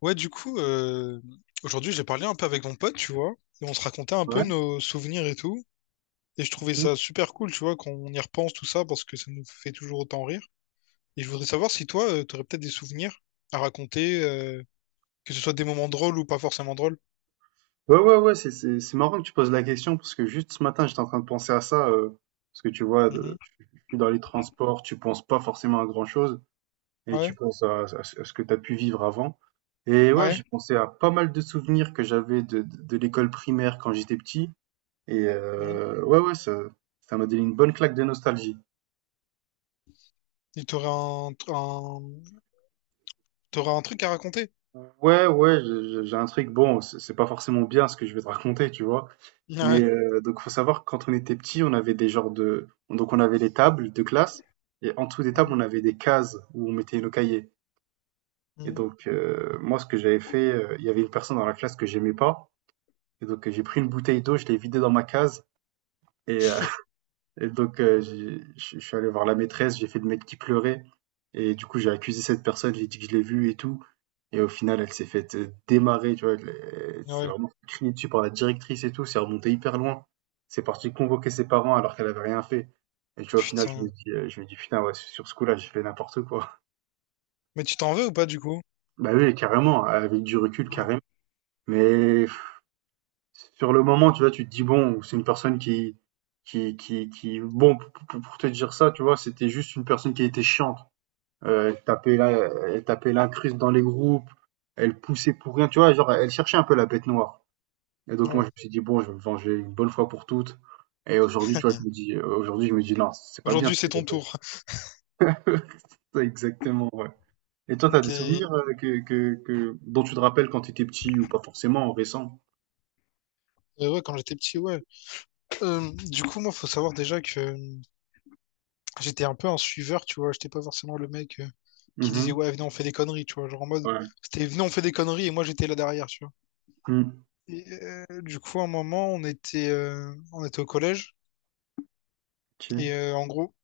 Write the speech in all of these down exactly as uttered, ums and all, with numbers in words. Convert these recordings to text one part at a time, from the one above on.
Ouais, du coup, euh, aujourd'hui, j'ai parlé un peu avec mon pote, tu vois, et on se racontait un peu Ouais. nos souvenirs et tout. Et je trouvais Mmh. ça super cool, tu vois, quand on y repense tout ça, parce que ça nous fait toujours autant rire. Et je voudrais savoir si toi, euh, t'aurais peut-être des souvenirs à raconter, euh, que ce soit des moments drôles ou pas forcément drôles. Ouais, ouais, ouais, c'est c'est c'est marrant que tu poses la question parce que juste ce matin, j'étais en train de penser à ça euh, parce que tu vois, de- Mhm. je suis dans les transports, tu penses pas forcément à grand-chose et Ouais, tu penses à, à ce à ce que tu as pu vivre avant. Et ouais, ouais. j'ai pensé à pas mal de souvenirs que j'avais de, de, de l'école primaire quand j'étais petit et Mhm. euh, ouais, ouais, ça ça m'a donné une bonne claque de nostalgie. Et t'aurais un, un, t'aurais un truc à raconter. Ouais, ouais, je- je- j'ai un truc. Bon, c'est c'est pas forcément bien ce que je vais te raconter, tu vois. Mais euh, donc, faut savoir que quand on était petit, on avait des genres de. Donc, on avait les tables de classe et en dessous des Ouais. tables, Mhm. on avait des cases où on mettait nos cahiers. Et donc, euh, moi, ce que j'avais fait, euh, il y avait une personne dans la classe que j'aimais pas. Et donc, euh, j'ai pris une bouteille d'eau, je l'ai vidée dans ma case et euh, et donc, heu, j'ai je je suis allé voir la maîtresse, j'ai fait le mec qui pleurait et du coup, j'ai accusé cette personne, j'ai dit que je l'ai vue et tout et au final, elle s'est faite, heu, démarrer, tu vois? Elle elle Mhm. s'est Ouais. vraiment fait dessus par la directrice et tout, c'est remonté hyper loin. C'est parti convoquer ses parents alors qu'elle avait rien fait et tu vois, au final, je me Putain. dis, heu, je me dis: «Putain, ouais, sur ce coup-là, j'ai fait n'importe quoi». Mais tu t'en veux ou pas, du coup? Bah oui, carrément, avec du recul, Ouais. carrément. Mais Sur le moment, tu vois, tu te dis: «Bon, c'est une personne qui qui qui qui» bon, p p pour te dire ça, tu vois, c'était juste une personne qui était chiante. Heu, elle tapait la elle tapait l'incruste dans les groupes, elle poussait pour rien, tu vois? Genre, elle cherchait un peu la bête noire et donc moi, Ouais. je me suis dit: «Bon, je vais me venger une bonne fois pour toutes» et aujourd'hui, tu vois, je me dis, euh, aujourd'hui, je me dis: «Non, c'est pas bien Aujourd'hui, ce c'est que ton j'ai fait». tour. Ouais, exactement, ouais et toi, t'as Ok. des Euh, souvenirs, heu, que que que dont tu te rappelles quand t'étais petit ou pas forcément, récents? ouais, quand j'étais petit, ouais. Euh, du coup, moi, faut savoir déjà que euh, j'étais un peu un suiveur, tu vois. J'étais pas forcément le mec euh, qui disait, Mhm. ouais, venez, on fait des conneries, tu vois. Genre en mode, Ouais. c'était, venez, on fait des conneries, et moi, j'étais là derrière, tu vois. Mmh. Et, euh, du coup, à un moment, on était, euh, on était au collège, OK. et euh, en gros,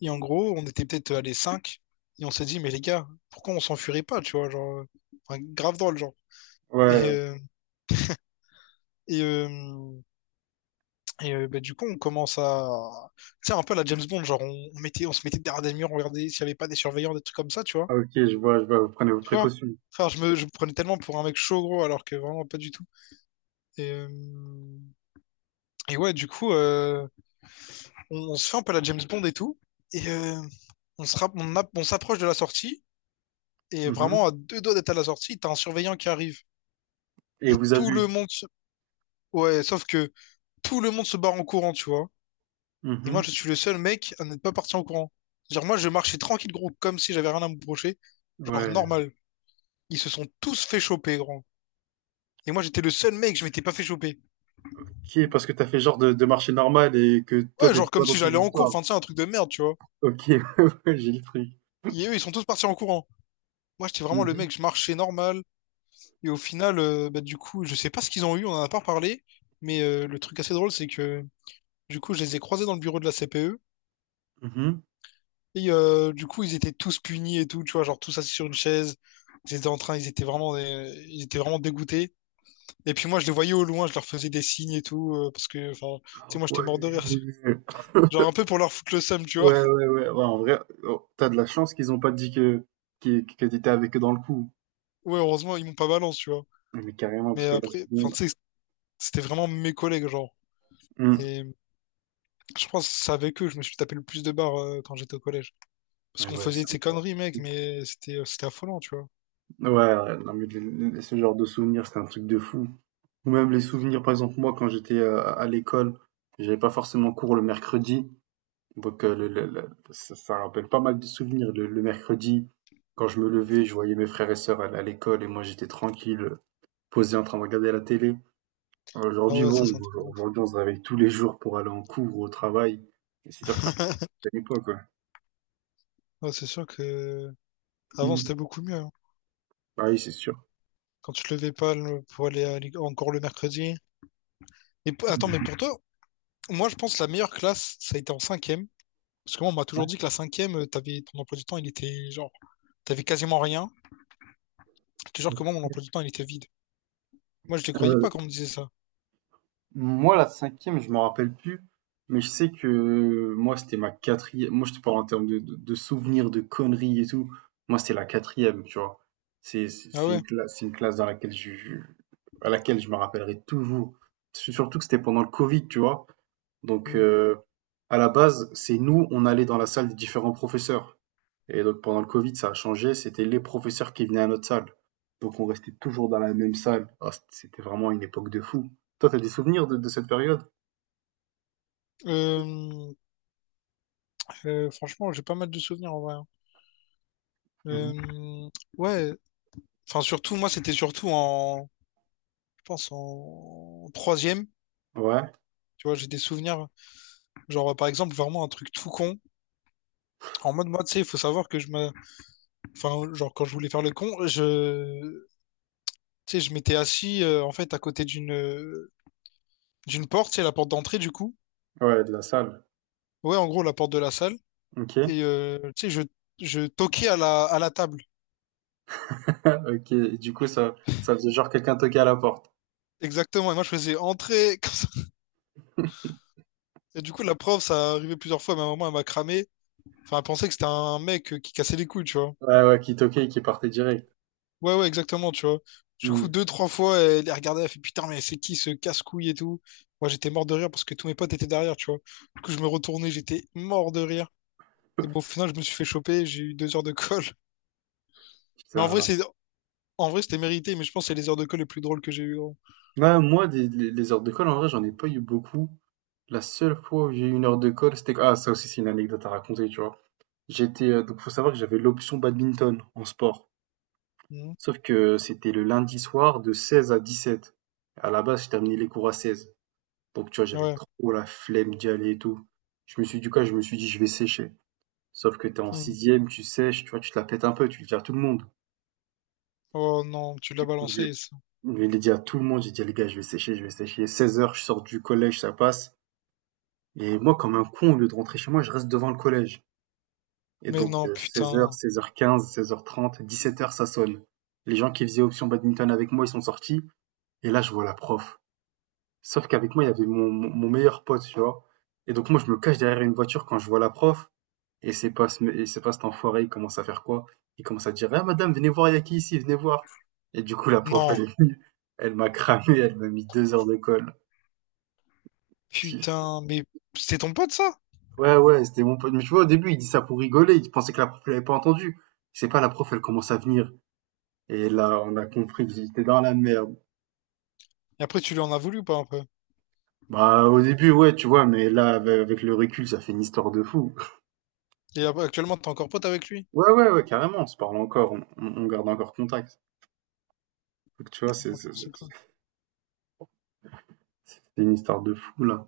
et en gros, on était peut-être à les cinq et on s'est dit, mais les gars, pourquoi on s'enfuirait pas, tu vois, genre, euh, enfin, grave drôle, genre. Et, Ouais, ouais. euh, et, euh, et euh, bah, du coup, on commence à, tu sais, un peu à la James Bond, genre, on, on mettait, on se mettait derrière des murs, on regardait s'il y avait pas des surveillants, des trucs comme ça, tu vois. Ah OK, je vois, je vois, vous prenez vos Tu vois? précautions. Enfin, je me, je me prenais tellement pour un mec chaud, gros, alors que vraiment pas du tout. Et, euh, et ouais, du coup, euh, on, on se fait un peu la James Bond et tout. Et euh, on se rapp- on app- on s'approche de la sortie. Et Mmh, vraiment, à deux doigts d'être à la sortie, t'as un surveillant qui arrive. et Et vous avez tout vu? le monde se... Ouais, sauf que tout le monde se barre en courant, tu vois. Et moi, je Mmh. suis le seul mec à n'être pas parti en courant. Genre, moi, je marchais tranquille, gros, comme si j'avais rien à me reprocher. Genre, Ouais. normal. Ils se sont tous fait choper, gros. Et moi, j'étais le seul mec, je m'étais pas fait choper. OK, parce que t'as fait genre de de marcher normal et que toi, Ouais, t'étais genre pas comme dans si ces j'allais en cours, histoires. enfin, tu sais, un truc de merde, tu vois. OK, ouais, ouais, j'ai le truc. Et eux, ils sont tous partis en courant. Moi, j'étais vraiment Mmh le mh. mec, je marchais normal. Et au final, euh, bah, du coup, je sais pas ce qu'ils ont eu, on en a pas parlé. Mais euh, le truc assez drôle, c'est que du coup, je les ai croisés dans le bureau de la C P E. Mmh. Et euh, du coup, ils étaient tous punis et tout, tu vois, genre tous assis sur une chaise. Ils étaient en train, ils étaient vraiment, euh, ils étaient vraiment dégoûtés. Et puis moi, je les voyais au loin, je leur faisais des signes et tout, euh, parce que, enfin, tu sais, moi, j'étais mort de Ouais. rire. Genre un peu pour leur foutre le seum, tu vois. Ouais, ouais, ouais. Ouais, en vrai, heu, tu de la chance qu'ils ont pas dit que qui que tu avec eux dans le coup. Ouais, heureusement, ils m'ont pas balance, tu vois. Ouais, mais carrément, Mais parce que là, après, enfin, sinon tu sais, c'était vraiment mes collègues, genre. mmh. Et je pense que c'est avec eux que je me suis tapé le plus de barres euh, quand j'étais au collège. Parce Mais ouais, qu'on ouais, faisait c'est de un ces truc conneries, mec, mais c'était euh, c'était affolant, tu vois. ouais, ouais, non mais le le ce genre de souvenir, c'est un truc de fou. Ou même les souvenirs, par exemple, moi, quand j'étais, heu, à l'école, j'avais pas forcément cours le mercredi, donc heu, le le le ça ça rappelle pas mal de souvenirs. Le le mercredi, quand je me levais, je voyais mes frères et sœurs aller à l'école et moi, j'étais tranquille, heu, posé en train de regarder la télé. Ah Aujourd'hui, ouais, ça, bon, c'est un truc de ouf. aujourd'hui, on se réveille tous les jours pour aller en cours ou au travail et c'est sûr que ça rappelle l'époque, quoi. Ouais, c'est sûr que avant, Mmh. c'était beaucoup mieux, hein. Bah oui, c'est sûr. Quand tu te levais pas le- pour aller à l'é- encore le mercredi. Et p- attends, mais Mmh. pour toi, moi, je pense que la meilleure classe, ça a été en cinquième. Parce que moi, on m'a Ouais, toujours dit que la cinquième, euh, t'avais ton emploi du temps, il était genre, t'avais quasiment rien. Je te jure ouais. que moi, mon emploi du temps, il était vide. Moi, je les croyais pas quand on me disait ça. Moi, la cinquième, je m'en rappelle plus, mais je sais que euh, moi, c'était ma quatrième. Moi, je te parle en termes de, de, de souvenirs, de conneries et tout. Moi, c'était la quatrième, tu vois. C'est c'est- Ah c'est une ouais. classe, c'est une classe dans laquelle je, je- à laquelle je me rappellerai toujours. Surtout que c'était pendant le Covid, tu vois. Donc, Mm. euh, à la base, c'est nous, on allait dans la salle des différents professeurs. Et donc, pendant le Covid, ça a changé. C'était les professeurs qui venaient à notre salle. Donc, on restait toujours dans la même salle. Ah, c'était vraiment une époque de fou. Toi, t'as des souvenirs de, de cette période? Euh, Euh, franchement, j'ai pas mal de souvenirs en vrai, hein. Mhm. Euh, ouais, enfin surtout, moi c'était surtout en, je pense en troisième. Ouais, Tu vois, j'ai des souvenirs, genre par exemple vraiment un truc tout con. En mode moi, tu sais, il faut savoir que je me, enfin genre quand je voulais faire le con, je, tu sais, je m'étais assis euh, en fait à côté d'une, euh, d'une porte, c'est la porte d'entrée du coup. ouais, de la salle. Ouais, en gros la porte de la salle. Ok. Et euh, tu sais, je, je toquais à la, à la table. Ok. Et du coup, ça, ça faisait genre quelqu'un toquer à la porte. Exactement. Et moi je faisais entrer. comme ça. Et du coup la prof, ça arrivait plusieurs fois, mais à un moment elle m'a cramé. Enfin, elle pensait que c'était un mec euh, qui cassait les couilles, tu vois. Ouais, ouais, qui toquait et qui partait direct. Ouais, ouais, exactement, tu vois. Du Hmm. coup, deux, trois fois, elle les regardait, elle fait putain, mais c'est qui ce casse-couille et tout. Moi, j'étais mort de rire parce que tous mes potes étaient derrière, tu vois. Du coup, je me retournais, j'étais mort de rire. Et bon, au final, je me suis fait choper, j'ai eu deux heures de colle. Mais en Putain, vrai, c'est, mince. en vrai, c'était mérité, mais je pense que c'est les heures de colle les plus drôles que j'ai eues, gros. Ouais, moi, des- les, les heures d'école, en vrai, j'en ai pas eu beaucoup. La seule fois où j'ai eu une heure de colle, c'était ah ça aussi c'est une anecdote à raconter, tu vois. J'étais euh, Donc faut savoir que j'avais l'option badminton en sport. Mhm. Sauf que c'était le lundi soir de seize à dix-sept. À la base, j'ai terminé les cours à seize. Donc tu vois, j'avais Ouais. trop la flemme d'y aller et tout. Je me suis Du coup, je me suis dit je vais sécher. Sauf que t'es en Mhm. sixième, tu sèches, tu vois, tu te la pètes un peu, tu le dis à tout le monde. Oh non, tu l'as Du coup, je balancé, ça. je l'ai dit à tout le monde, j'ai dit les gars, je vais sécher, je vais sécher. seize heures, je sors du collège, ça passe. Et moi, comme un con, au lieu de rentrer chez moi, je reste devant le collège. Et Mais donc, non, heu, seize heures, putain. seize heures quinze, seize heures trente, dix-sept heures ça sonne. Les gens qui faisaient option badminton avec moi, ils sont sortis et là je vois la prof. Sauf qu'avec moi, il y avait mon mon mon meilleur pote, tu vois? Et donc moi, je me cache derrière une voiture quand je vois la prof et c'est pas ce et c'est pas cet enfoiré, il commence à faire quoi? Il commence à dire: «Ah madame, venez voir, il y a qui ici? Venez voir!» et du coup la prof Non, elle elle m'a cramé, elle m'a mis deux heures de colle. Ti putain, mais c'est ton pote, ça? Ouais, ouais, c'était mon pote mais tu vois, au début, il dit ça pour rigoler, il pensait que la prof, elle avait pas entendu. C'est pas la prof, elle commence à venir. Et là, on a compris que j'étais dans la merde. Et après, tu lui en as voulu ou pas un peu? Bah, au début, ouais, tu vois, mais là, avec avec le recul, ça fait une histoire de fou. Et ab- actuellement, t'es encore pote avec lui? Ouais, ouais, ouais, carrément, on se parle encore, on, on- on garde encore contact. Donc, tu vois, c'est Oh, c'est- c'est- c'est quoi? c'est une histoire de fou, là.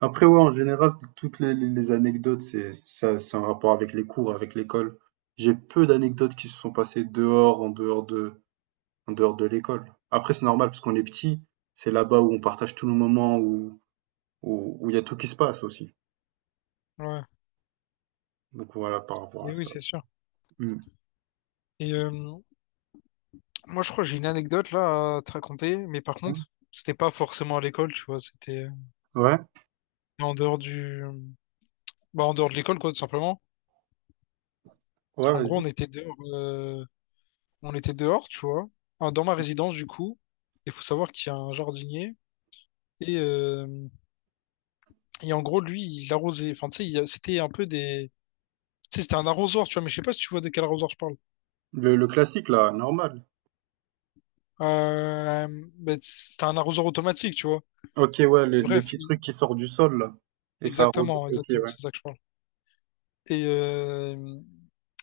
Après, ouais, en général, toutes les, les- les anecdotes, c'est ça, c'est en rapport avec les cours, avec l'école. J'ai peu d'anecdotes qui se sont passées dehors, en dehors de, en dehors de l'école. Après, c'est normal, parce qu'on est petit, c'est là-bas où on partage tous nos moments, où, où, où il y a tout qui se passe aussi. Ouais, Donc, voilà, par rapport à et oui, ça. c'est sûr. Hmm. Et euh, moi, je crois que j'ai une anecdote là à te raconter, mais par Mmh. contre, c'était pas forcément à l'école, tu vois, c'était euh, Ouais, en dehors du... Bah, en dehors de l'école, quoi, tout simplement. ouais, En gros, on vas-y. était dehors, euh, on était dehors, tu vois, ah, dans ma résidence, du coup. Il faut savoir qu'il y a un jardinier. Et euh, Et en gros, lui, il arrosait. Enfin, tu sais, il- c'était un peu des. Tu sais, c'était un arrosoir, tu vois, mais je sais pas si tu vois de quel arrosoir je parle. Le, le classique, là, normal. Euh, ben, c'était un arrosoir automatique, tu vois. Ok, ouais, les, Et les bref, petits il- trucs qui sortent du sol, là. Et ça arrose. exactement, Ok, exactement, ouais. c'est ça que je parle. Et, euh,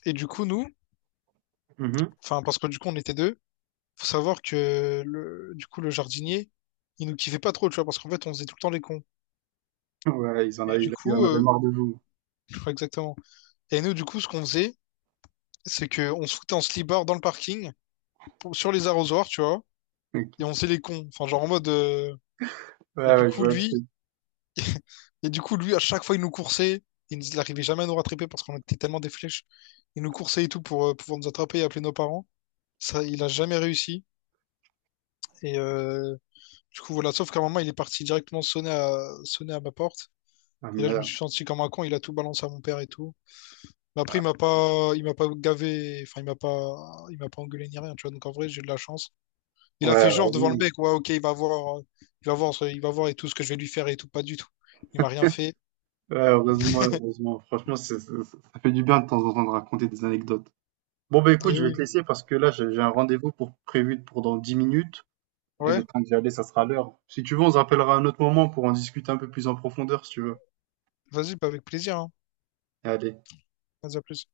et du coup, nous, Mhm. enfin, parce que du coup, on était deux, faut savoir que le, du coup, le jardinier, il nous kiffait pas trop, tu vois, parce qu'en fait, on faisait tout le temps les cons. Ouais, ils en Et du avaient, ils en coup, avaient euh, marre de vous. je crois exactement. Et nous, du coup, ce qu'on faisait, c'est que on se foutait en slibard dans le parking, pour- sur les arrosoirs, tu vois, et on Ok. faisait les cons. Enfin, genre en mode, euh, Et Ouais, du ouais, je coup, vois le truc. lui, et du coup, lui, à chaque fois, il nous coursait. Il nous- il arrivait jamais à nous rattraper parce qu'on était tellement des flèches. Il nous coursait et tout pour euh, pouvoir nous attraper et appeler nos parents. Ça, il a jamais réussi. Et euh, du coup, voilà. Sauf qu'à un moment, il est parti directement sonner à, sonner à ma porte. Ah, Et là, je me merde. suis senti comme un con. Il a tout balancé à mon père et tout. Mais après, il m'a pas, il m'a pas gavé. Enfin, il m'a pas, il m'a pas engueulé ni rien. Tu vois. Donc en vrai, j'ai de la chance. Il a Ouais, fait genre devant le heureusement. mec. Ouais, ok, il va voir, euh, il va voir, ce- il va voir et tout ce que je vais lui faire et tout. Pas du tout. Il m'a rien fait. Ouais, heureusement, heureusement. Franchement, c'est- c'est- ça fait du bien de temps en temps de raconter des anecdotes. Bon, bah écoute, Et je vais te oui. laisser parce que là, j'ai j'ai un rendez-vous pour prévu pour dans dix minutes. Et Ouais. le temps d'y aller, ça sera l'heure. Si tu veux, on se rappellera à un autre moment pour en discuter un peu plus en profondeur, si tu veux. Vas-y, bah, avec plaisir, hein. Allez. Vas-y, à plus.